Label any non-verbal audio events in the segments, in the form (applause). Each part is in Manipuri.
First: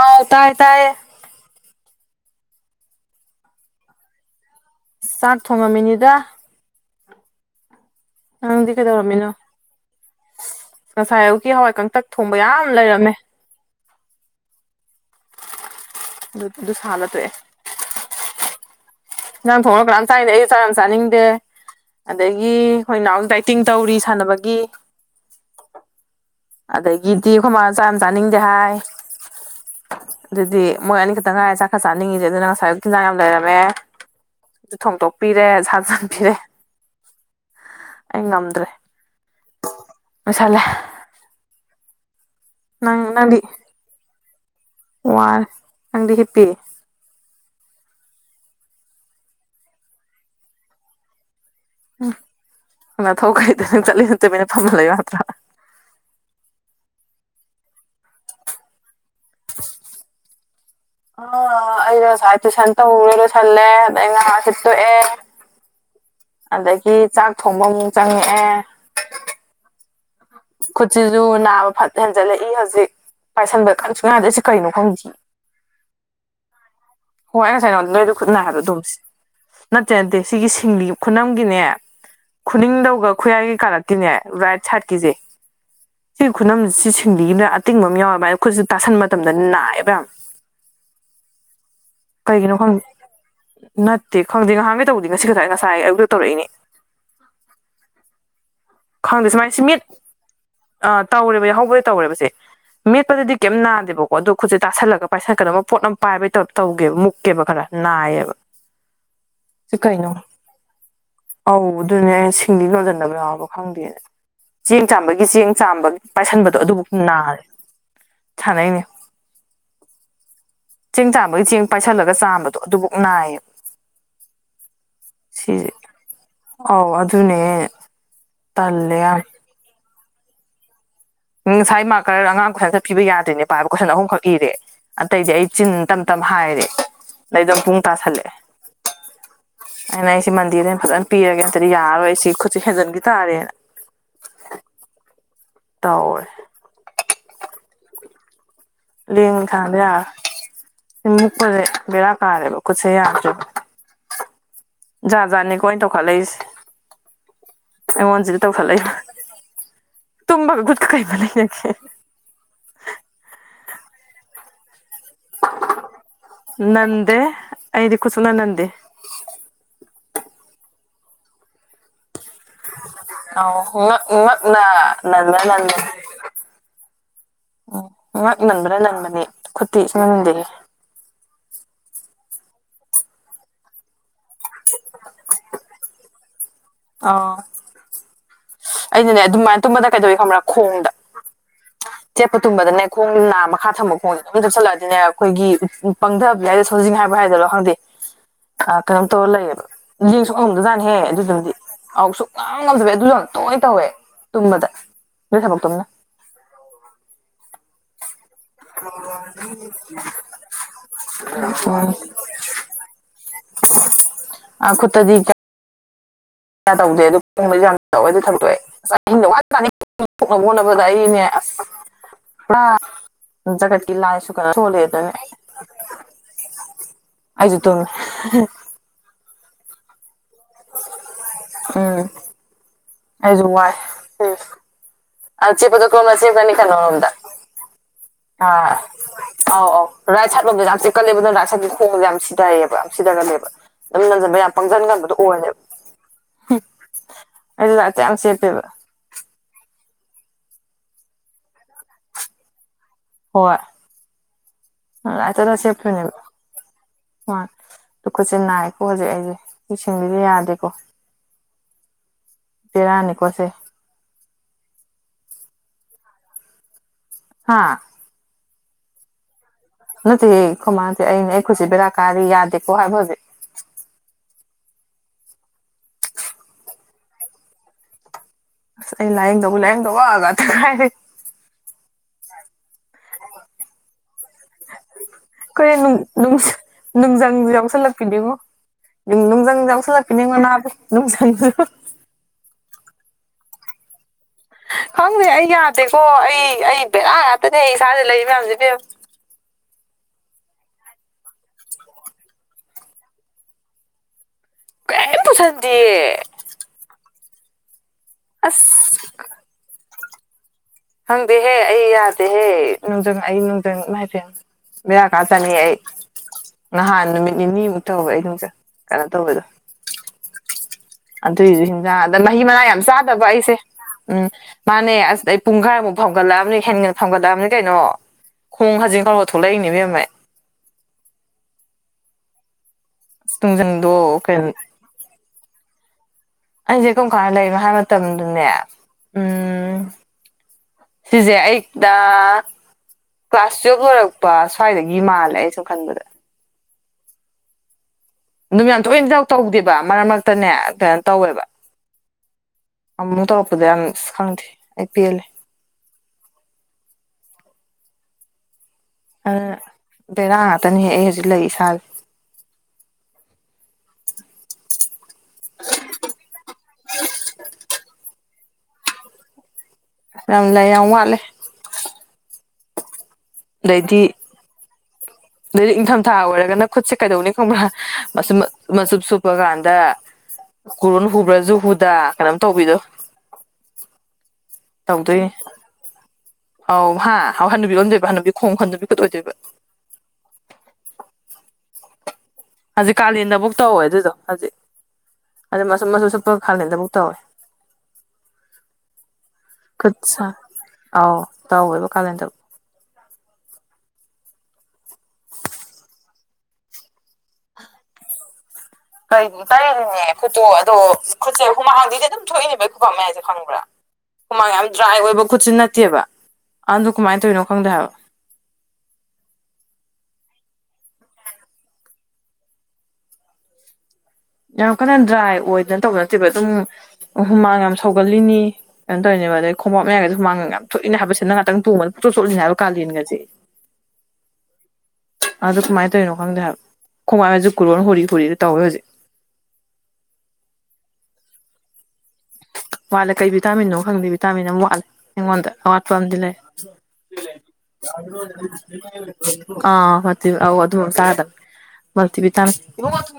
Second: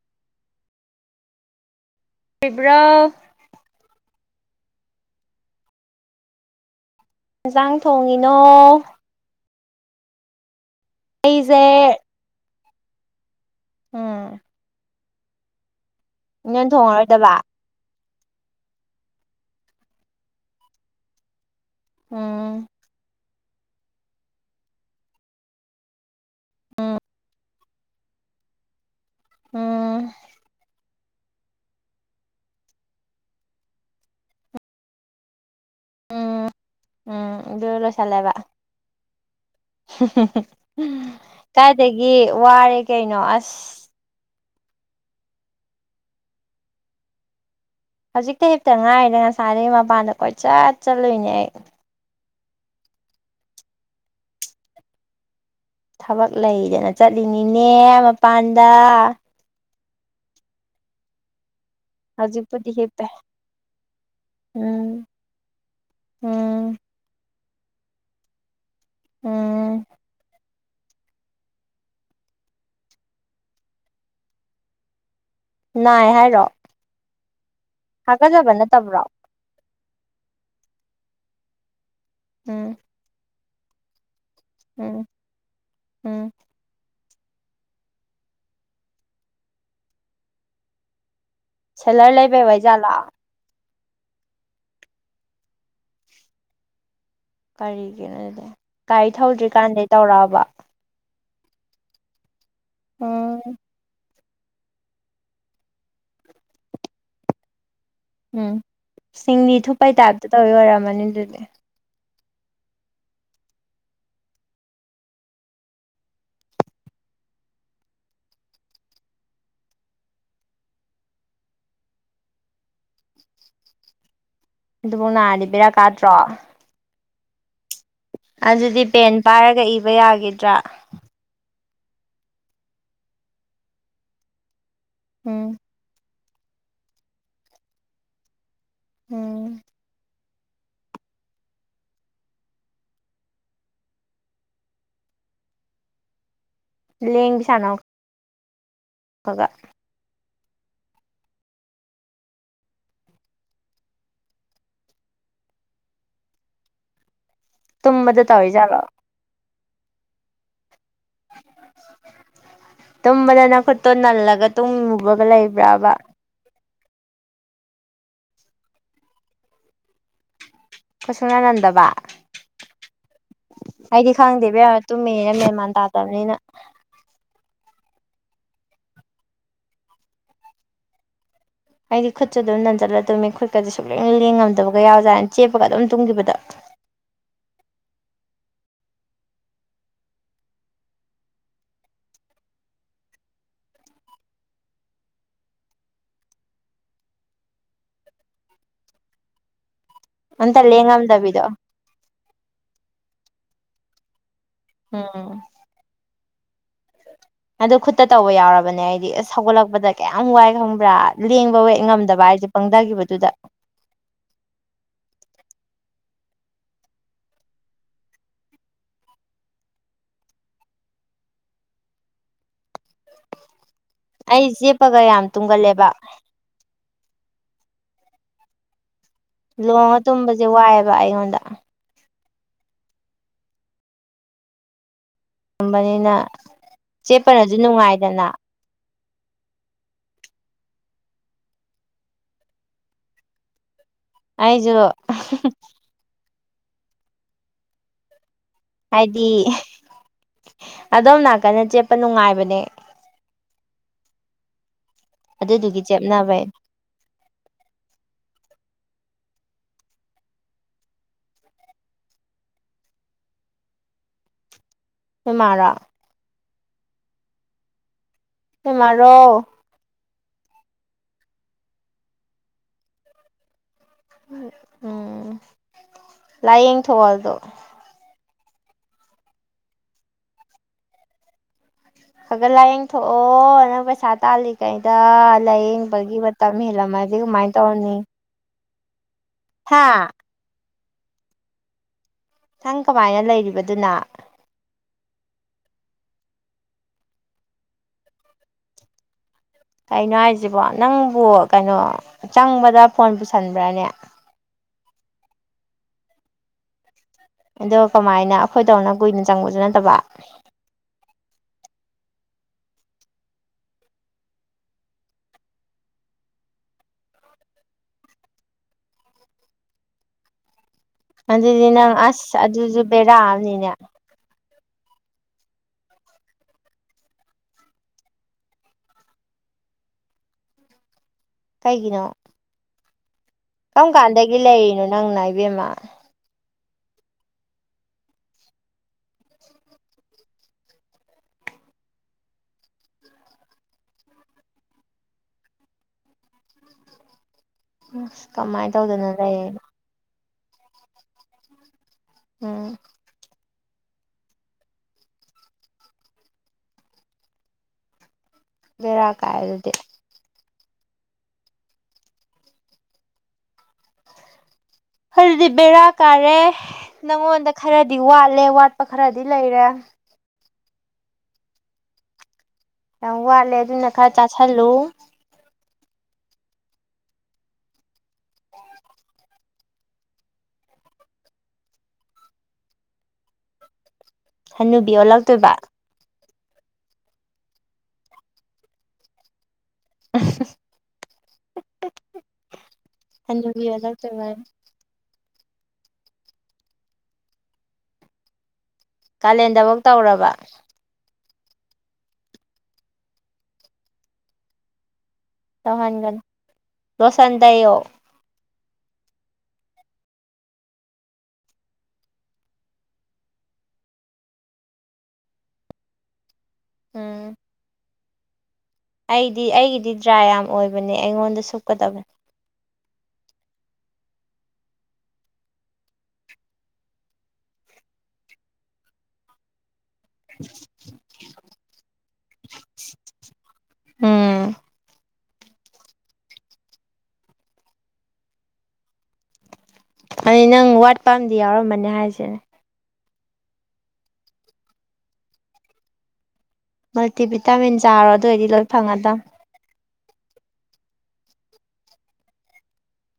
ꯑꯥꯎ ꯇꯥꯏ ꯇꯥꯏꯌꯦ ꯇꯕ꯭ꯔꯣ (unintelligible) ꯆꯥꯛ ꯊꯣꯡꯉꯝꯃꯤꯅꯤꯗ ꯌꯦꯟꯁꯥꯡ ꯊꯣꯡꯉꯤ ꯅꯪꯗꯤ ꯀꯩꯗꯧꯔꯝꯃꯤꯅꯣ ꯉꯁꯥꯏ ꯑꯌꯨꯛꯀꯤ ꯑꯩꯁꯦ ꯍꯋꯥꯏ ꯀꯪꯇꯛ ꯊꯣꯡꯕ ꯌꯥꯝ ꯂꯩꯔꯝꯃꯦ ꯎꯝ ꯌꯦꯟ ꯗꯨꯁꯥꯍꯜꯂ ꯊꯣꯡꯉꯔꯣꯏꯗꯕ ꯊꯣꯛꯑꯦ ꯏꯟꯁꯥꯡ ꯊꯣꯡꯅ ꯀꯅꯥꯝ ꯆꯥꯡꯅꯤꯡꯗꯦ ꯑꯩ ꯆꯥꯛ ꯌꯥꯝ ꯆꯥꯅꯤꯡꯗꯦ ꯑꯗꯒꯤ ꯎꯝ ꯑꯩꯏꯅꯅꯥꯎꯁꯨ ꯗꯥꯏꯇꯤꯡ ꯇꯧꯔꯤ ꯁꯥꯟꯅꯕꯒꯤ ꯎꯝ ꯑꯗꯒꯤꯗꯤ ꯑꯩꯈꯣꯏꯃꯁꯨ ꯆꯥꯛ ꯌꯥꯝ ꯆꯥꯅꯤꯡꯗꯦ ꯍꯥꯏ ꯎꯝ ꯑꯗꯨꯗꯤ ꯃꯣꯏ ꯑꯅꯤꯈꯛꯇꯪ ꯉꯥꯏꯔ ꯆꯥꯛ ꯈꯔ ꯆꯥꯅꯤꯡꯉꯤꯁꯦ ꯑꯗꯨꯅ ꯉꯁꯥꯏ ꯆꯤꯟꯖꯥꯡ ꯌꯥꯝ ꯂꯩꯔꯝꯃꯦ ꯑꯗꯨ ꯊꯣꯡꯗꯣꯛꯄꯤꯔꯦ ꯁꯥꯖꯟꯕꯤꯔꯦ ꯎꯝ ꯎꯝ ꯑꯗꯨ ꯂꯣꯏꯁꯜꯂꯦꯕ ꯂꯣꯏꯁꯜꯂꯦ ꯀꯥꯏꯗꯒꯤ ꯋꯥꯔꯦ ꯅꯪ ꯀꯩꯅꯣ ꯑꯁ ꯋꯥꯔ‌ꯦ ꯅꯪꯗꯤ ꯍꯤꯞꯄꯤ ꯍꯧꯖꯤꯛꯇ ꯍꯦꯞꯛꯇ ꯉꯥꯏꯔꯤꯗ ꯉꯁꯥꯏꯗꯒꯤ ꯃꯄꯥꯟꯗ ꯀꯣꯏꯆꯠ ꯆꯠꯂꯨꯏꯅꯦ ꯑꯩ ꯎꯝ ꯉ ꯊꯈꯩꯗꯅꯦ ꯆꯠꯂꯤ ꯅꯠꯇꯦꯃꯤꯅ ꯐꯝꯍꯜꯂ ꯅꯠꯇ꯭ꯔꯥ ꯊꯕꯛ ꯂꯩꯗꯅ ꯆꯠꯂꯤꯅꯤꯅꯦ ꯃꯄꯥꯟꯗꯥ (inaudible) ꯑꯣ ꯑꯩꯅ ꯉꯁꯥꯏ ꯍꯧꯖꯤꯛꯄꯨꯗꯤ ꯇꯨꯁꯟꯇ ꯍꯤꯞꯄꯦ (unintelligible) ꯂꯣꯏꯁꯜꯂꯦ ꯑꯗꯩ ꯑꯩꯅ ꯃꯥꯁꯦ ꯇꯣꯛꯑꯦ ꯎꯝ ꯎꯝ ꯑꯗꯒꯤ ꯆꯥꯛ ꯊꯣꯡꯕ ꯑꯃꯨꯛ ꯆꯪꯉꯛꯑꯦ ꯎꯝ ꯈꯨꯠꯖꯤꯖꯨ ꯅꯥꯕ ꯐꯠ ꯍꯦꯟꯖꯜꯂꯛꯏ ꯍꯧꯖꯤꯛ ꯄꯥꯏꯁꯟꯕ ꯀꯥꯟꯁꯨ (unintelligible) ꯁꯤ ꯀꯩꯅꯣ ꯈꯪꯗꯤ ꯅꯥꯏ ꯍꯥꯏꯔꯣ ꯍꯣꯏ ꯑꯩ ꯉꯁꯥꯏ ꯅꯉꯣꯟ ꯅꯣꯏꯗ ꯈꯨꯠꯅꯥꯏ ꯍꯥꯀꯠꯆꯕ ꯍꯥꯏꯕ ꯑꯗꯣꯝ ꯅꯠꯇꯕ꯭ꯔꯣ ꯅꯠꯇꯦ ꯅꯠꯇꯦ ꯁꯤꯒꯤ ꯁꯤꯡꯂꯤ ꯈꯨꯅꯝꯒꯤꯅꯦ ꯎꯝ ꯈꯨꯅꯤꯡꯗꯧꯒ ꯈꯨꯌꯥꯏꯒꯤ ꯀꯥꯔꯛ ꯇꯤꯅꯦ ꯔꯥꯏꯠ ꯎꯝ ꯁꯥꯠꯀꯤꯖꯦ ꯎꯝ ꯁꯤ ꯈꯨꯅꯝ ꯁꯤ ꯁꯤꯡꯂꯤ ꯑꯃ ꯑꯇꯤꯡꯕ ꯑꯃ ꯌꯥꯎꯋꯦꯕ ꯈꯨꯠꯁꯨ ꯇꯥꯁꯟꯕ ꯃꯇꯝꯗ ꯅꯥꯑꯦꯕ ꯌꯥꯝ (inaudible) ꯁꯦꯂꯔ ꯂꯩꯕꯩ ꯀꯩꯒꯤꯅꯣ ꯈꯪ ꯑꯣꯏꯖꯥꯠꯂꯣ ꯅꯠꯇꯦ ꯈꯪꯗꯦ ꯉꯥꯍꯥꯟꯒꯩ ꯇꯧꯕꯗꯤ ꯉꯁꯤ ꯈꯛꯇ ꯉꯁꯥꯏ ꯑꯌꯨꯛꯇꯩ ꯇꯧꯔꯛꯏꯅꯦ ꯀꯔꯤꯒꯤ (unintelligible) ꯒꯥꯔꯤ ꯈꯪꯗꯦ ꯁꯨꯃꯥꯏꯅ ꯁꯤ ꯃꯤꯠ ꯊꯧꯗ꯭ꯔꯤꯀꯥꯟꯗꯩ ꯇꯧꯔꯛꯑꯕꯣ ꯑ ꯇꯧꯔꯦꯕ ꯌꯥꯎꯍꯧꯕꯗ ꯇꯧꯔꯦꯕꯁꯦ ꯃꯦꯠꯄꯗꯗꯤ ꯎꯝ ꯀꯦꯝ ꯅꯥꯗꯦꯕ ꯑꯣ ꯑꯗꯨ ꯈꯨꯠꯁꯦ ꯇꯥꯁꯜꯂꯒ ꯄꯥꯏꯁꯟꯀꯗꯕ ꯄꯣꯠ ꯑꯃ ꯄꯥꯏꯕꯩ ꯇꯧꯇꯧꯒꯦꯕ ꯃꯨꯛꯀꯦꯕ ꯈꯔ ꯅꯥꯏꯌꯦ ꯎꯝ ꯁꯤꯡꯂꯤ ꯊꯨꯞꯄꯩ ꯇꯥꯏꯞꯇ ꯇꯧꯋꯤ ꯑꯣꯏꯔꯝꯃꯅꯤ ꯑꯗꯨꯗꯤ ꯑꯧ ꯑꯗꯨꯅꯦ ꯑꯩ ꯁꯤꯡꯂꯤ ꯂꯣꯟꯖꯟꯅꯕ ꯌꯥꯎꯔꯕ ꯈꯪꯗꯦꯅꯦ ꯆꯦꯡ ꯆꯥꯝꯕꯒꯤ ꯆꯦꯡ ꯆꯥꯝꯕ ꯄꯥꯏꯁꯟꯕꯗꯣ ꯑꯗꯨꯕꯨꯛ ꯅꯥꯔꯦ ꯊꯥꯅꯩꯅꯦ ꯆꯦꯡ ꯆꯥꯝꯕꯒꯤ ꯆꯦꯡ ꯄꯥꯏꯁꯜꯂꯒ ꯆꯥꯝꯕꯗꯣ ꯑꯗꯨꯕꯨꯛ ꯅꯥꯏꯌꯦꯕ ꯑꯗꯨꯕꯨꯛ ꯅꯥꯔꯗꯤ ꯕꯦꯔꯥ ꯀꯥꯗ꯭ꯔꯣ ꯑꯥꯎ ꯑꯗꯨꯅꯦ ꯑꯗꯨꯗꯤ ꯇꯜꯂꯦ ꯄꯦꯟ ꯌꯥꯝ ꯄꯥꯏꯔꯒ ꯏꯕ ꯌꯥꯒꯤꯗ꯭ꯔꯥ ꯎꯝ ꯉꯁꯥꯏ ꯃꯥꯔꯀꯔ ꯑꯉꯥꯡ ꯀꯣꯏꯁꯟ (unintelligible) ꯄꯤꯕ ꯌꯥꯗ꯭ꯔꯤꯅꯦ ꯄꯥꯏꯕ ꯀꯣꯏꯁꯟ ꯑꯍꯨꯝꯈꯛ ꯏꯔꯦ ꯑꯇꯩꯗꯤ ꯑꯩ ꯎꯝ ꯆꯤꯟ ꯇꯝ ꯇꯝ ꯍꯥꯏꯔꯦ ꯑꯗꯩ ꯑꯗꯨꯝ ꯄꯨꯡ ꯇꯥꯥꯁꯜꯂꯛꯑꯦ ꯎꯝ (unintelligible) ꯑꯩꯁꯤ ꯃꯟꯗꯦꯗꯩ ꯐꯖꯅ ꯄꯤꯔꯒꯦ ꯅꯠꯇꯗꯤ ꯌꯥꯔꯔꯣꯏ ꯁꯤ ꯈꯨꯠꯁꯦ ꯍꯦꯟꯖꯟꯒꯤ ꯇꯥꯔꯦꯅ ꯇꯧꯔꯦ ꯂꯦꯡꯕꯤ ꯁꯥꯟꯅꯧ ꯂꯦꯡꯉꯤ ꯈꯒ ꯈꯥꯟꯗ (unintelligible) ꯕꯦꯔꯥ ꯀꯥꯔꯦꯕ ꯈꯨꯠꯁꯦ ꯌꯥꯗ꯭ꯔꯦꯕ ꯖꯥꯠ ꯖꯥꯠꯅꯤꯀꯣ ꯑꯩꯅ ꯇꯧꯈꯠꯂꯛꯏꯁꯦ ꯇꯨꯝꯕꯗ ꯑꯩꯉꯣꯟꯁꯤꯗ ꯇꯧꯈꯠꯂꯩ ꯇꯧꯔꯤꯖꯥꯠꯂꯣ ꯇꯨꯃꯕꯒ ꯈꯨꯠꯀ ꯀꯩ (unintelligible) ꯂꯩꯅꯒꯦ ꯇꯨꯝꯕꯗ ꯅꯈꯨꯨꯠꯇꯣ ꯅꯜꯂꯒ ꯇꯨꯡꯉꯨꯕꯒ ꯂꯩꯕ꯭ꯔꯕ ꯅꯟꯗꯦ ꯑꯩꯗꯤ ꯈꯨꯨꯠ ꯁꯨꯅꯟ ꯅꯟꯗꯦ ꯈꯨꯠ ꯁꯨꯅꯟ ꯅꯟꯗꯕ ꯑꯎ ꯉꯛ ꯑꯩꯗꯤ ꯈꯪꯗꯦ ꯉꯛꯅ ꯏꯕꯦꯝꯃ ꯇꯨꯝꯃꯤꯅꯤꯅ ꯅꯟꯕꯅ ꯃꯦꯟ ꯃꯥꯟ ꯅꯟꯕꯅꯤ ꯇꯥꯗꯕꯅꯤꯅ ꯉꯛ ꯅꯟꯕꯅ ꯅꯟꯕꯅꯤ ꯈꯨꯠꯇꯤ ꯁꯨꯡꯅꯟ ꯅꯟꯗꯦꯍꯦ ꯑꯩꯗꯤ ꯈꯨꯠꯁꯨ ꯑꯗꯨꯝ ꯅꯟꯖꯜꯂ ꯇꯨꯝꯃꯤ ꯈꯨꯠꯀꯗꯤ ꯁꯨꯛꯂꯦꯡ ꯂꯦꯡꯉꯝꯗꯕꯒ ꯌꯥꯎꯖꯥꯅꯦ ꯆꯦꯞꯄꯒ ꯑꯗꯨꯝ ꯇꯨꯝꯈꯤꯕꯗ ꯑꯥꯎ ꯑꯩꯅꯅꯦ ꯑꯗꯨꯃꯥꯏꯅ ꯇꯨꯝꯕꯗ ꯀꯩꯗꯧꯏ ꯈꯪꯕ꯭ꯔꯥ ꯈꯣꯡꯗ ꯆꯦꯠꯄ ꯇꯨꯝꯕꯗꯅꯦ ꯈꯣꯡ ꯅꯥ ꯃꯈꯥ ꯊꯝꯕ ꯈꯣꯡꯖꯦ ꯑꯗꯨꯝ ꯆꯞꯁꯤꯜꯂꯛꯑꯗꯤꯅꯦ ꯑꯈꯣꯏꯒꯤ ꯄꯪꯗꯕꯅꯦ ꯍꯥꯏꯗ ꯁꯣꯖꯤꯡ ꯍꯥꯏꯕ ꯍꯥꯏꯗꯕꯈꯔ ꯈꯪꯗꯦ ꯑ ꯀꯩꯅꯣꯝ ꯇꯧꯔ ꯂꯩꯌꯦꯕ ꯌꯦꯡ ꯑꯝꯇ (unintelligible) ꯍꯦ ꯂꯦꯡꯉꯝꯗꯕꯤꯗꯣ ꯑꯗꯨꯗꯨꯅꯗꯤ ꯑꯥꯎ ꯁꯨꯛꯉꯝ ꯉꯝꯗꯕꯤ ꯑꯗꯨꯁꯨ ꯌꯥꯝ ꯇꯣꯏꯅ ꯇꯧꯋꯦ ꯇꯨꯝꯕꯗ ꯎꯝ (unintelligible) ꯑꯗꯨ ꯈꯨꯠꯇ ꯇꯧꯕ ꯌꯥꯎꯔꯕ ꯕꯅꯦ ꯍꯥꯏꯗꯤ ꯑꯁ ꯍꯧꯒꯠꯂꯛꯄꯗ ꯀꯌꯥꯝ ꯋꯥꯏ ꯈꯪꯕ꯭ꯔꯥ ꯂꯦꯡꯕ ꯋꯦꯠ ꯉꯝꯗꯕ ꯍꯥꯏꯁꯦ ꯄꯪꯊꯒꯤꯈꯤꯕꯗꯨꯗ ꯑꯈꯨꯠꯇꯗꯤ ꯀꯌꯥ ꯇꯧꯗꯦ ꯑꯗꯨ ꯈꯣꯡꯕꯗꯁꯨ ꯌꯥꯝ ꯇꯧꯋꯦ ꯑꯗꯨ ꯊꯕꯛꯇꯣꯛꯑꯦ (unintelligible) ꯖꯒꯠ ꯀꯤ ꯂꯥꯏ ꯁꯨ ꯑꯩ ꯆꯦꯞꯄꯒ ꯆꯣꯂꯦꯗꯨꯅꯤ ꯌꯥꯝ ꯇꯨꯝꯒꯜꯂꯦꯕ ꯑꯩꯖꯨ ꯇꯨꯝꯃꯤ ꯂꯣꯡꯉ ꯇꯨꯝꯕꯁꯦ ꯋꯥꯏꯑꯦꯕ ꯑꯩꯉꯣꯟꯗ ꯎꯝ ꯑꯩꯁꯨ ꯋꯥꯏ ꯑ ꯆꯦꯄꯗꯨ ꯀꯣꯝ ꯇꯨꯝꯕꯅꯤꯅ ꯅ ꯆꯦꯞ ꯀꯅꯤ ꯀꯅꯣꯝꯗ ꯆꯦꯞꯄꯅꯁꯨ ꯅꯨꯡꯉꯥꯏꯗꯅ ꯍꯥ ꯑꯧ ꯑꯥꯎ ꯔꯥꯏꯠ ꯁꯥꯏꯠ ꯂꯣꯝꯗ ꯌꯥꯝ ꯆꯤꯛꯀꯜꯂꯦꯕ ꯑꯗꯨꯅ ꯔꯥꯏꯠ ꯁꯥꯏꯠꯀꯤ ꯈꯣꯡ ꯌꯥꯝ ꯁꯤꯊꯔꯛꯑꯦꯕ ꯌꯥꯝ ꯁꯤꯊꯒꯜꯂꯦꯕ ꯑꯗꯨꯝ ꯅꯟꯖꯟꯕ ꯌꯥꯝ ꯑꯩꯁꯨ ꯄꯪꯖꯟ ꯒꯟꯕꯗꯣ ꯑꯣꯏꯌꯦꯕ ꯑꯩꯗꯤ ꯉꯥꯛꯇ ꯌꯥꯝ ꯆꯦꯞꯄꯦꯕ ꯍꯥꯏꯗꯤ ꯑꯗꯣꯝ ꯅꯥ ꯀꯟꯅ ꯆꯦꯠꯄ ꯅꯨꯡꯉꯥꯏꯕꯅꯦ ꯍꯣꯏ ꯔꯥꯏꯠꯇꯅ ꯑꯗꯨꯗꯨꯒꯤ ꯆꯦꯞꯄꯤꯅꯦꯕ ꯆꯦꯞꯅꯕꯩ ꯍꯣꯏ ꯑꯗꯨ ꯈꯨꯠꯁꯦ ꯅꯥꯏꯌꯦꯀꯣ ꯍꯧꯖꯤꯛ ꯑꯩꯁꯦꯁꯤꯡꯂꯤꯗꯤ ꯌꯥꯗꯦꯀꯣ ꯄꯦꯔ ꯅꯤꯀꯣꯁꯦ ꯅꯣꯏ ꯃꯥꯔꯣ ꯍꯥꯥ ꯅꯣꯏ ꯃꯥꯔꯣ ꯅꯠꯇꯦꯍꯦ ꯈꯣꯏ ꯃꯥꯗꯦ ꯑꯩꯅꯦ ꯑꯩꯈꯨꯠꯁꯤ ꯕꯦꯔꯥ ꯀꯥꯔꯤ ꯌꯥꯗꯦꯀꯣ ꯍꯥꯏꯕ ꯍꯧꯖꯤꯛ ꯎꯝ ꯂꯥꯏꯌꯦꯡꯊꯣꯛꯑꯣ ꯑꯗꯣ ꯑꯁ ꯑꯩ ꯂꯥꯏꯌꯦꯡꯗꯧꯕ ꯂꯥꯏꯌꯦꯡꯗꯧꯕ ꯉꯥꯛꯇ ꯉꯥꯏꯔꯦ ꯈꯒꯠ ꯂꯥꯏꯌꯦꯡꯊꯣꯛꯑꯣ ꯅꯪ ꯄꯩꯁꯥ ꯇꯥꯜꯂꯤ ꯀꯩꯗ ꯑꯈꯣꯏ ꯅꯨꯡ ꯅꯨꯡꯖꯪ ꯁꯨ ꯇꯧꯔꯅꯤ ꯌꯥꯎꯁꯜꯂꯛꯄꯤꯅꯦꯉꯣ ꯅꯨꯡꯁꯡ ꯍꯥ ꯌꯥꯎꯁꯟꯂꯛꯄꯤꯅꯦꯕꯣ ꯅꯕꯤ ꯅꯨꯡꯁꯡ ꯁꯪ ꯀꯃꯥꯏꯅ ꯂꯩꯔꯤꯕꯑꯗꯨꯅ ꯈꯪꯗꯦ ꯑꯩ ꯌꯥꯗꯦꯀꯣ ꯑꯩ ꯑꯩ ꯕꯦꯔꯥ ꯉꯥꯛꯇꯅꯦ ꯑꯩ ꯏꯁꯥꯗ ꯂꯩ ꯔꯤ ꯃꯌꯥꯝꯁꯦ ꯏꯕꯦꯝꯃꯥ ꯀꯩꯅꯣ ꯍꯥꯏꯁꯤꯕꯣ ꯅꯪꯕꯨ ꯀꯩꯅꯣ ꯆꯪꯕꯗ ꯐꯣꯟ ꯄꯨꯁꯟꯕ꯭ꯔꯅꯦ ꯀꯔꯤꯝ ꯄꯨꯁꯤꯟꯗꯤꯌꯦ ꯑꯗꯨꯒ ꯀꯃꯥꯏꯅ ꯑꯁ ꯑꯩꯈꯣꯏꯗꯧꯅ ꯀꯨꯏꯅ ꯆꯪꯕꯁꯨ ꯅꯠꯇꯕ ꯈꯪꯗꯦꯍꯦ ꯑꯩ ꯌꯥꯗꯦꯍꯦ ꯅꯨꯡꯖꯪ ꯑꯩ ꯅꯨꯡꯖꯪ ꯏꯃꯥꯏ ꯄꯦꯝꯃꯥ ꯕꯦꯔꯥ ꯀꯥꯖꯅꯤ ꯑꯩ ꯈꯍꯥꯟ ꯅꯨꯃꯤꯠ ꯅꯤꯅꯤꯃꯨꯛ ꯇꯧꯋꯦ ꯑꯩ ꯅꯨꯡꯖꯡ ꯀꯩꯅꯣ ꯇꯧꯕꯗꯣ ꯑꯗꯨꯏꯁꯨ ꯑꯗꯨꯗꯤ ꯅꯪ ꯍꯤꯟꯖꯥꯡ ꯑꯗ ꯑꯁ ꯃꯍꯤ ꯃꯅꯥꯏ ꯌꯥꯝ ꯑꯗꯨꯁꯨ ꯕꯦꯔꯥ ꯆꯥꯗꯕ ꯑꯩꯁꯦ ꯑꯃꯅꯤꯅꯦ ꯎꯝ ꯃꯥꯅꯦ ꯑꯁ ꯑꯩ ꯄꯨꯡ ꯈꯥꯏꯃꯨꯛ ꯐꯝꯒꯠꯂꯛꯑꯕꯅꯤ ꯍꯦꯟꯅ ꯐꯝꯒꯠꯂꯛꯑꯕꯅꯤ ꯀꯩꯅꯣ ꯈꯣꯡ ꯍꯥꯖꯤꯡ ꯍꯧꯔꯥ ꯊꯣꯛꯂꯛꯏꯅꯦ ꯕꯦꯝꯃꯥ ꯑꯩ ꯀꯩꯒꯤꯅꯣ ꯑꯁ ꯀꯔꯝ ꯅꯨꯡꯖꯪꯗꯣ ꯀꯥꯟꯗꯒꯤ ꯀꯩꯅꯣ ꯂꯩꯔꯤꯅꯣ ꯅꯪꯅ ꯏꯕꯦꯝꯃ ꯑꯩꯁꯦ ꯀꯝ ꯀꯥꯟꯅ ꯂꯩꯅꯣ ꯍꯥꯏ ꯃꯇꯝꯗꯅꯦ ꯎꯝ ꯁꯤꯁꯦ (unintelligible) ꯀ꯭ꯂꯥꯁ ꯇꯨꯌꯦꯜꯕ ꯂꯣꯏꯔꯛꯄ ꯁ꯭ꯋꯥꯏꯗꯒꯤ ꯃꯥꯜꯂꯦ ꯑꯩ ꯁꯨꯝ ꯈꯟꯕꯗ ꯎꯝ ꯑꯗꯨꯝ ꯌꯥꯝ ꯇꯣꯏꯅ (unintelligible) ꯇꯧꯗꯦꯕ ꯃꯔꯛ ꯃꯔꯛꯇꯅꯦ ꯀꯩꯅꯣ ꯇꯧꯋꯦꯕ ꯎꯝ ꯑꯃꯨꯛꯃꯨꯛ ꯇꯧꯔꯛꯄꯗ ꯌꯥꯝ ꯑꯁ ꯈꯪꯗꯦ ꯑꯩ ꯄꯦꯜꯂꯦ ꯕꯦꯔꯥ ꯀꯥꯏ ꯑꯗꯨꯅ ꯑꯗꯨꯗꯤ ꯕꯦꯔꯥ ꯉꯥꯛꯇꯅꯤꯍꯦ ꯑꯩ ꯍꯧꯖꯤꯛ ꯂꯩ ꯏꯁꯥꯖꯦ ꯑꯗꯨꯗꯤ ꯕꯦꯔꯥ ꯀꯥꯔꯦ ꯅꯪꯉꯣꯟꯗ ꯈꯔꯗꯤ ꯋꯥꯠꯂꯦ ꯋꯥꯠꯄ ꯈꯔꯗꯤ ꯂꯩꯔꯦ ꯌꯥꯝꯂꯩꯥ ꯌꯥꯝ ꯋꯥꯠꯂꯦ ꯌꯥꯝ ꯋꯥꯠꯂꯦ ꯑꯗꯨꯅ ꯈꯔ ꯆꯥꯁꯤꯜꯂꯨ ꯑꯗꯨꯗꯩꯩ ꯏꯪꯊꯝꯊꯥ ꯑꯣꯏꯔꯒꯅ ꯈꯨꯠꯁꯦ ꯀꯩꯗꯧꯅꯤ ꯈꯪꯕ꯭ꯔꯥ ꯃꯆ ꯃꯆꯨꯞ ꯁꯨꯞꯄ ꯀꯥꯟꯗ ꯀꯨꯔꯣꯟ ꯍꯨꯕ꯭ꯔꯁꯨ ꯍꯨꯗꯥ ꯀꯩꯅꯣꯝ ꯇꯧꯕꯤꯗꯣ ꯍꯟꯅꯨꯕꯤ ꯇꯧꯗꯣꯏꯅꯤ ꯑꯣꯜꯂꯛꯇꯣꯏꯕ ꯑꯧ ꯍꯥꯥꯎ ꯍꯟꯅꯕꯤ ꯑꫭꯟꯗꯨꯏꯕ ꯍꯟꯅꯕꯤ ꯈꯣꯡ ꯍꯟꯅꯕꯤ ꯈꯨ ꯑꯣꯏꯗꯣꯏꯕ (unintelligible) ꯍꯧꯖꯤꯛ ꯀꯥꯂꯦꯟꯗꯕꯨꯛ ꯍꯟꯅꯨꯕꯤ ꯇꯧꯋꯦ ꯑꯗꯨꯗꯣ ꯑꯣꯜꯂꯛꯇꯣꯏꯕ ꯍꯧꯖꯤꯛ ꯑꯗ ꯃꯁꯨꯞ ꯃꯁꯨꯞ ꯁꯨꯞꯄ ꯀꯥꯂꯦꯟꯗ ꯐꯥꯎ ꯇꯧꯋꯦ ꯀꯥꯂꯦꯟꯗꯕ ꯐꯥꯎ ꯈꯨꯠ ꯇꯧꯔꯕ ꯁꯥ ꯑꯧ ꯇꯧꯋꯦꯕ ꯀꯥꯂꯦꯟꯇ ꯇꯧꯍꯟꯒꯅꯨ ꯂꯣꯁꯟ ꯇꯩꯌꯣ ꯀꯩꯅꫭ ꯇꯩꯔꯤꯅꯦ ꯈꯨꯠꯇꯣ ꯑꯗꯣ ꯈꯨꯠꯁꯦ ꯍꯨꯃꯥꯡꯗꯤ ꯑꯗꯨꯝ ꯊꯣꯛꯏꯅꯦꯕ ꯈꯨꯄꯥꯛꯞ ꯃꯌꯥꯁꯦ ꯈꯪꯕ꯭ꯔꯥ ꯍꯨꯃꯥꯡ ꯌꯥꯝ ꯗ꯭ꯔꯥꯏ ꯑꯣꯏꯕ ꯈꯨꯠꯁꯨ ꯅꯠꯇꯦꯕ ꯑꯗ ꯀꯃꯥꯏꯅ ꯎꯝ ꯇꯧꯔꯤꯅꯣ ꯈꯪꯗꯦ ꯍꯥꯏꯕ ꯑꯩꯗꯤ ꯑꯩꯒꯤꯗꯤ ꯗ꯭ꯔꯥꯏ ꯌꯥꯝ ꯑꯣꯏꯕꯅꯦ ꯑꯩꯉꯣꯟꯗ ꯁꯨꯛꯀꯗꯕꯅꯦ ꯌꯥꯝ ꯀꯟꯅ ꯗ꯭ꯔꯥꯏ ꯑꯣꯏꯗꯅ ꯇꯧꯕ ꯅꯠꯇꯦꯕ ꯑꯗꯨꯝ ꯑꯣ ꯍꯨꯃꯥꯡ ꯌꯥꯝ ꯁꯧꯒꯠꯂꯤꯅꯤ ꯀꯩꯅꯣ ꯇꯧꯔꯤꯅꯦꯕ ꯑꯗꯩ ꯈꯣꯡꯕꯥꯞ ꯃꯌꯥꯒꯁꯦ ꯍꯨꯃꯡ ꯌꯥꯝ ꯊꯣꯛꯏꯅꯦ ꯍꯥꯏꯕ ꯁꯦꯟꯗꯟ ꯉꯥꯡꯇꯥꯡ ꯇꯣꯡꯕꯅ ꯄꯨꯟꯆꯣꯠ ꯆꯣꯠꯁꯤꯅꯤ ꯍꯥꯏꯕ ꯀꯥꯂꯦꯟꯒꯁꯦ꯫ ꯎꯝ (inaudible) ꯑꯗꯣ ꯀꯃꯥꯏꯅ ꯇꯧꯔꯤꯅꯣ ꯈꯪꯗꯦ ꯍꯥꯏꯕ (unintelligible) ꯀꯨꯔꯣꯟ ꯍꯣꯔꯤ ꯍꯣꯔꯤ ꯇꯧꯋꯦ ꯍꯧꯖꯤꯛ ꯑꯩ ꯅꯪ ꯋꯥꯠꯄ ꯑꯝꯗꯤ ꯌꯥꯎꯔꯝꯃꯅꯤ ꯍꯥꯏꯁꯤꯅꯦ ꯋꯥꯠꯂꯦ ꯀꯩ ꯚꯤꯇꯥꯃꯤꯟꯅꯅꯣ ꯈꯪꯗꯦ ꯚꯤꯇꯥꯃꯤꯟ ꯑꯃ ꯋꯥꯠꯂꯦ ꯑꯩꯉꯣꯟꯗ ꯑꯋꯥꯠꯄ ꯑꯃꯗꯤ ꯂꯩ ꯃꯜꯇꯤꯚꯤꯇꯥꯃꯤꯟ ꯆꯥꯔꯣ ꯑꯗꯨ ꯑꯣꯏꯗꯤ ꯂꯣꯏ ꯐꯪꯉꯗꯝꯅꯦ ꯑꯥ ꯃꯜꯇꯤ ꯑꫭ ꯑꯗꯨ ꯑꯃ ꯆꯥꯔꯗꯨꯕꯅꯦ ꯃꯜꯇꯤꯚꯤꯇꯥꯃꯤꯟ (unintelligible)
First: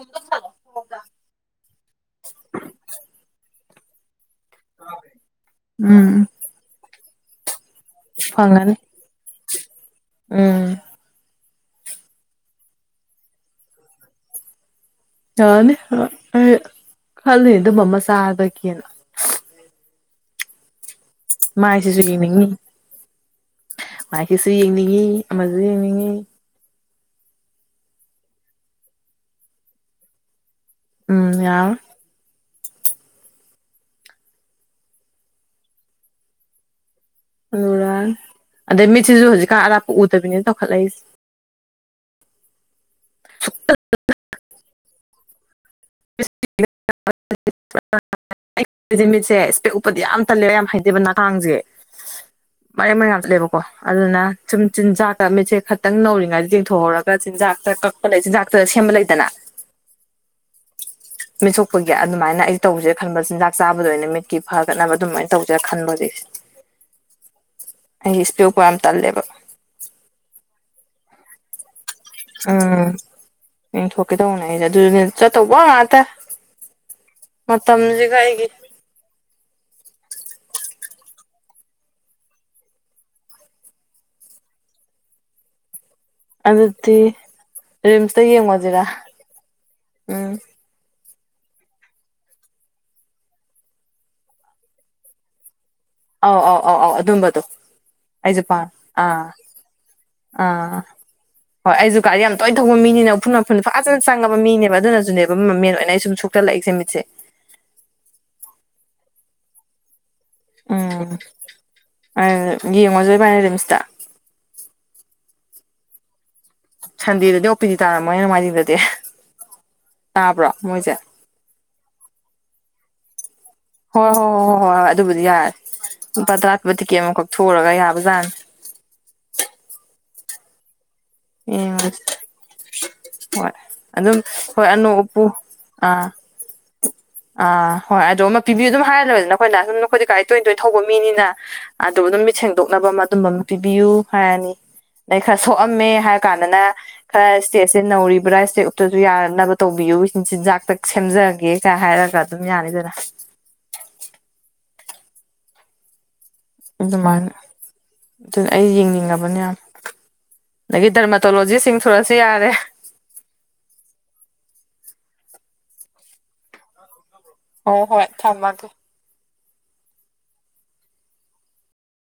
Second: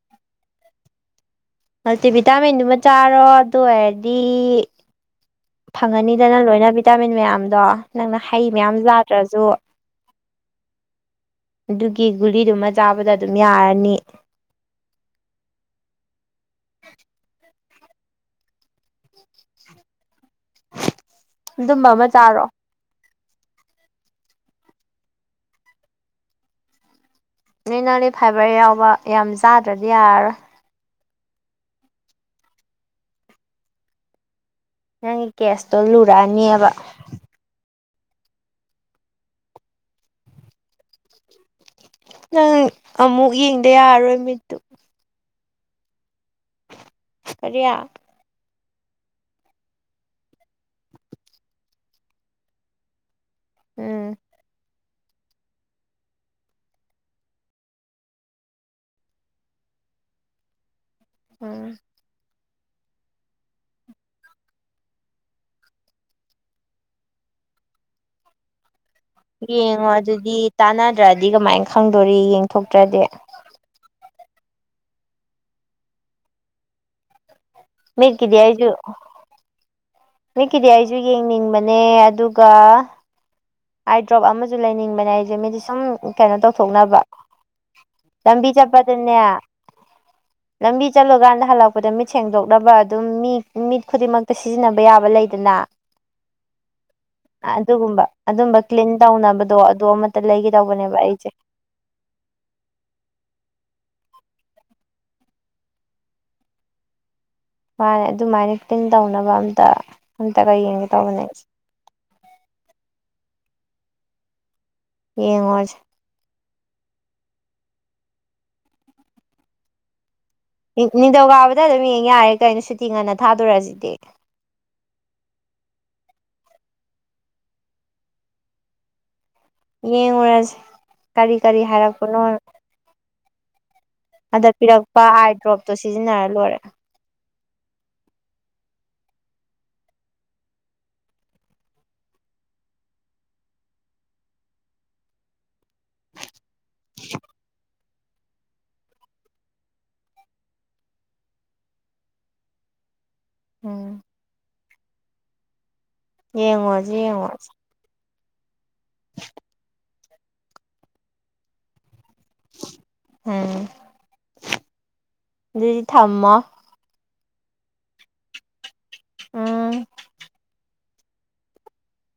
ꯃꯜꯇꯤꯚꯤꯇꯥꯃꯤꯟꯗꯨꯃ ꯆꯥꯔꯣ ꯑꯗꯨ ꯑꯣꯏꯔꯗꯤ ꯎꯝ ꯐꯪꯉꯅꯤꯗꯅ ꯂꯣꯏꯅ ꯚꯤꯇꯥꯃꯤꯟ ꯃꯌꯥꯝꯗꯣ ꯅꯪꯅ ꯍꯩ ꯃꯌꯥꯝ ꯐꯪꯉꯅꯤ ꯌꯥꯥꯗ꯭ꯔꯁꯨ ꯎꯝ꯫ ꯑꯗꯨꯒꯤ ꯒꯨꯂꯤꯗꯨꯃ ꯆꯥꯕꯗ ꯑꯗꯨꯝ ꯌꯥꯔꯅꯤ ꯌꯥꯅꯤ ꯑꯩ ꯈꯜꯂꯤ ꯑꯗꯨꯝ ꯃꯥ ꯑꯃ ꯆꯥꯕꯒꯤꯅ ꯑꯗꯨꯝꯕ ꯃꯥꯥꯏꯁꯤꯁꯨ ꯑꯃ ꯌꯦꯡꯅꯤꯡꯉꯤ ꯆꯥꯔꯣ ꯃꯥꯥꯏꯒꯤꯁꯨ ꯌꯦꯡꯅꯤꯡꯉꯤ ꯑꯃꯁꯨ ꯌꯦꯡꯅꯤꯡꯏ ꯅꯪꯗꯤ ꯐꯥꯏꯕꯔ ꯌꯥꯎꯕ ꯌꯥꯝ ꯆꯥꯗ꯭ꯔꯗꯤ ꯌꯥꯔꯔꯣꯏ ꯎꯝ ꯌꯥꯔꯔꫭꯏ ꯅꯪꯒꯤ ꯀꯦꯁꯇꯣ ꯂꯨꯔꯛꯑꯅꯦꯕ ꯑꯂꯨꯔꯥꯅꯤ ꯑꯗꯩ ꯃꯤꯠꯁꯤꯁꯨ ꯍꯧꯖꯤꯛꯀꯥꯟ ꯑꯔꯥꯞꯄ ꯎꯗꯕꯤꯅꯤꯅ ꯇꯧꯈꯠꯂꯛꯏꯁꯦ ꯅꯪ ꯑꯃꯨꯛ ꯌꯦꯡꯗ ꯌꯥꯔꯔꯣꯏ ꯃꯤꯠꯇꯨ ꯀꯔꯤ (unintelligible) ꯑꯩꯃꯤꯠꯁꯦ ꯏꯁꯄꯦꯛ ꯎꯞꯄꯗꯤ ꯌꯥꯝ ꯇꯜꯂꯦꯕ ꯌꯥꯝ ꯍꯩꯇꯦꯕ ꯅꯥꯈꯥꯡꯁꯦ ꯃꯔꯦꯡ ꯃꯔꯦꯡ ꯌꯥꯝ ꯆꯠꯂꯦꯕꯀꯣ ꯎꯝ ꯑꯗꯨꯅ ꯆꯨꯝ ꯆꯤꯟꯖꯥꯛꯇ ꯃꯤꯠꯁꯦ ꯈꯛꯇꯪ ꯅꯧꯔꯤꯉꯩꯗ ꯌꯦꯡꯊꯣꯛꯍꯧꯔꯒ ꯆꯤꯟꯖꯥꯛꯇ ꯀꯛꯄ ꯂꯩ ꯆꯤꯟꯖꯥꯛꯇ ꯁꯦꯝꯕ ꯂꯩꯗꯅ ꯎꯝ ꯃꯤꯠꯁꯣꯛꯄꯒꯤ ꯑꯗꯨꯃꯥꯏꯅ ꯑꯩ ꯇꯧꯁꯦ ꯈꯟꯕ ꯆꯤꯟꯖꯥꯛ ꯆꯥꯕꯗ ꯑꯣꯏꯅ ꯃꯤꯠꯀꯤ ꯐꯒꯠꯅꯕ ꯑꯗꯨꯃꯥꯏꯅ ꯇꯧꯁꯦ ꯈꯟꯕ ꯍꯧꯖꯤꯛꯁꯦ ꯑꯩ ꯏꯁ꯭ꯄꯦꯛ ꯎꯞꯄ ꯌꯥꯝ ꯇꯜꯂꯦꯕ ꯌꯦꯡꯉꯣ ꯑꯗꯨꯗꯤ ꯇꯥꯟꯅꯗ꯭ꯔꯗꯤ ꯀꯃꯥꯏ ꯈꯪꯗꯣꯔꯤ ꯎꯝ ꯌꯦꯡꯊꯣꯛꯇ꯭ꯔꯗꯤ ꯌꯦꯡꯊꯣꯛꯀꯦ ꯇꯧꯕꯅꯦ ꯑꯩꯁꯦ ꯑꯗꯨꯗꯨꯅꯦ ꯆꯠꯇꯧꯕ ꯉꯥꯛꯇ ꯃꯇꯝꯁꯤꯒ ꯑꯩꯒꯤ (unintelligible) ꯃꯤꯠꯀꯤꯗꯤ ꯑꯩꯁꯨ ꯌꯦꯡꯅꯤꯡꯕꯅꯦ ꯑꯗꯨꯒ ꯑꯥꯏꯗ꯭ꯔꯣꯞ ꯑꯃꯁꯨ ꯂꯩꯅꯤꯡꯕꯅꯦ ꯑꯩꯁꯦ ꯃꯤꯗꯤ ꯁꯨꯝ ꯀꯩꯅꯣ ꯑꯗꯨꯗꯤ ꯇꯧꯊꯣꯛꯅꯕ ꯔꯤꯝꯁꯇ ꯂꯝꯕꯤ ꯌꯦꯡꯉꯣꯁꯤꯔꯥ ꯆꯠꯄꯗꯅꯦ ꯎꯝ ꯂꯝꯕꯤ ꯆꯠꯂꯨꯀꯥꯟꯗ ꯍꯜꯂꯛꯄꯗ ꯃꯤꯠ ꯁꯦꯡꯗꯣꯛꯅꯕ ꯑꯗꯨꯝ ꯃꯤ ꯃꯤꯠ ꯈꯨꯗꯤꯡꯃꯛꯇ ꯁꯤꯖꯤꯟꯅꯕ ꯌꯥꯕ ꯂꯩꯗꯅ ꯑꯥꯎ ꯑꯥꯎ ꯑꯥꯎ ꯑꯥꯎ ꯑꯗꯨꯝꯕꯗꯣ ꯑꯗꯨꯒꯨꯝꯕ ꯑꯩꯁꯨ ꯑꯗꯨꯝꯕ ꯄꯥꯝ ꯀ꯭ꯂꯤꯟ ꯑꯥ ꯇꯧꯅꯕꯗꯣ ꯑꯗꯨ ꯑꯃꯇ ꯂꯩꯒꯦ ꯑꯥ ꯇꯧꯕꯅꯦꯕ ꯑꯩꯁꯦ ꯍꯣꯏ ꯑꯩꯁꯨ ꯒꯥꯔꯤ ꯌꯥꯝ ꯇꯣꯏꯅ ꯊꯧꯕ ꯃꯤꯅꯤꯅ ꯎꯐꯨꯟ ꯋꯥꯏꯐꯨꯟ ꯐꯖꯅ ꯆꯪꯉꯕ ꯃꯤꯅꯦꯕ ꯑꯗꯨꯅꯁꯨꯅꯦꯕ ꯃꯦꯟ ꯑꯣꯏꯅ ꯑꯩ ꯁꯨꯝ unintelligible inaudible -ꯃꯤꯠꯁꯦ ꯃꯥꯅꯦ ꯑꯗꯨꯃꯥꯏꯅ ꯀ꯭ꯂꯤꯟ ꯇꯧꯅꯕ ꯑꯝꯇ ꯑꯝꯇꯒ ꯌꯦꯡꯒꯦ ꯎꯝ ꯇꯧꯕꯅꯦ ꯑꯩꯁꯦ ꯌꯦꯡꯉꯨꯁꯦ ꯏꯕꯅꯤ ꯔꯤꯝꯁꯇ ꯌꯦꯡꯉꯨꯔꯁꯦ ꯁꯟꯗꯦꯗꯗꯤ ꯑꯣ ꯄꯤ ꯗꯤ ꯇꯥꯔꯝꯃꯣꯏꯅꯦ ꯅꯣꯡꯃꯥꯏꯖꯤꯡꯗꯗꯤ ꯇꯥꯕ꯭ꯔꯣ ꯃꯣꯏꯁꯦ ꯅꯤꯡꯊꯧꯀꯥꯕꯗ ꯑꯗꯨꯝ ꯌꯦꯡ ꯌꯥꯔꯦ ꯀꯩꯅꯣ ꯁꯨꯇꯤ ꯉꯟꯅ ꯊꯥꯗꯣꯔꯁꯤ unintelligible ꯍꯣꯏ ꯍꯣꯏ ꯍꯣꯏ ꯍꯣꯏ ꯍꯣꯏ ꯍꯣꯏ ꯑꯗꯨꯕꯨꯗꯤ ꯌꯥꯔꯦ ꯂꯨꯄꯥ ꯇꯔꯥ ꯄꯤꯕꯥ ꯇꯤꯛꯀꯦꯠ ꯑꯃ ꯃꯝ ꯀꯛꯊꯣꯛꯎ ꯨꯔꯒ ꯌꯥꯕ ꯖꯥꯠꯅꯤ ꯌꯦꯡꯉꯨꯔꯁꯦ ꯀꯔꯤ ꯀꯔꯤ ꯌꯦꯡꯎꯔꯁꯤ ꯍꯥꯏꯔꯛꯄꯅꯣ ꯍꯣꯏ ꯑꯗꯨꯝ ꯍꯣꯏ ꯑꯅꯣꯛ ꯎꯞꯄꯨ ꯑꯥ ꯍꯜꯂꯣꯏꯔꯦ ꯑꯥ ꯍꯣꯏ ꯑꯥꯢꯗꯔꯣꯞ ꯑꯃ ꯄꯤꯕꯤꯌꯨ ꯑꯗꯨꯝ ꯍꯥꯏꯔꯂꯣꯏꯔꯦꯗꯅ ꯑꯩꯈꯣꯏꯅ ꯑꯗꯨꯝ ꯑꯩꯈꯣꯏꯗꯤ ꯒꯥꯔꯤ ꯇꯣꯏ ꯇꯣꯏꯅ ꯊꯧꯕ ꯃꯤꯅꯤꯅ ꯑꯥꯏꯗꯔꯣꯞ ꯑꯃ ꯃꯤꯠ ꯁꯦꯡꯗꯣꯛꯅꯕ ꯑꯃ ꯑꯗꯨꯝꯕ ꯑꯃ ꯄꯤꯕꯤꯌꯨ ꯍꯥꯏꯔꯅꯤ ꯑꯗꯩ ꯈꯔ ꯁꯣꯛꯑꯝꯃꯦ ꯍꯥꯏꯔ ꯀꯥꯟꯗꯅ ꯈꯔ ꯏꯁꯇꯦꯖ ꯅꯧꯔꯤꯕ꯭ꯔꯥ ꯏꯁꯄꯦꯛ ꯎꯞꯇꯔ꯭ꯁꯨ ꯌꯥꯅꯕ ꯇꯧꯕꯤꯌꯨ ꯆꯤꯟ ꯆꯤꯟꯖꯥꯛꯇ ꯁꯦꯝꯖꯒꯦ ꯍꯥꯏꯔꯒ ꯑꯗꯨꯝ ꯌꯥꯅꯤꯗꯅ ꯎꯝ ꯌꯦꯡꯉꯣꯁꯤ ꯑꯗꯨ ꯃꯥꯏꯅ ꯌꯦꯡꯉꯣꯁꯤ ꯑꯗꯨꯅ ꯑꯩ ꯌꯦꯡꯅꯤꯡꯉꯕꯅꯦ ꯌꯥꯝ ꯑꯗꯒꯤ ꯗꯔꯥꯃꯇꯣꯂꯣꯖꯤꯁꯁꯤꯡ inaudible ꯌꯥꯔꯦ ꯎꯝ ꯑꯗꯨꯗꯤ ꯊꯝꯃꯣ ꯍꯣꯏ ꯍꯣꯏ ꯊꯝꯃꯒꯦ ꯎꯝ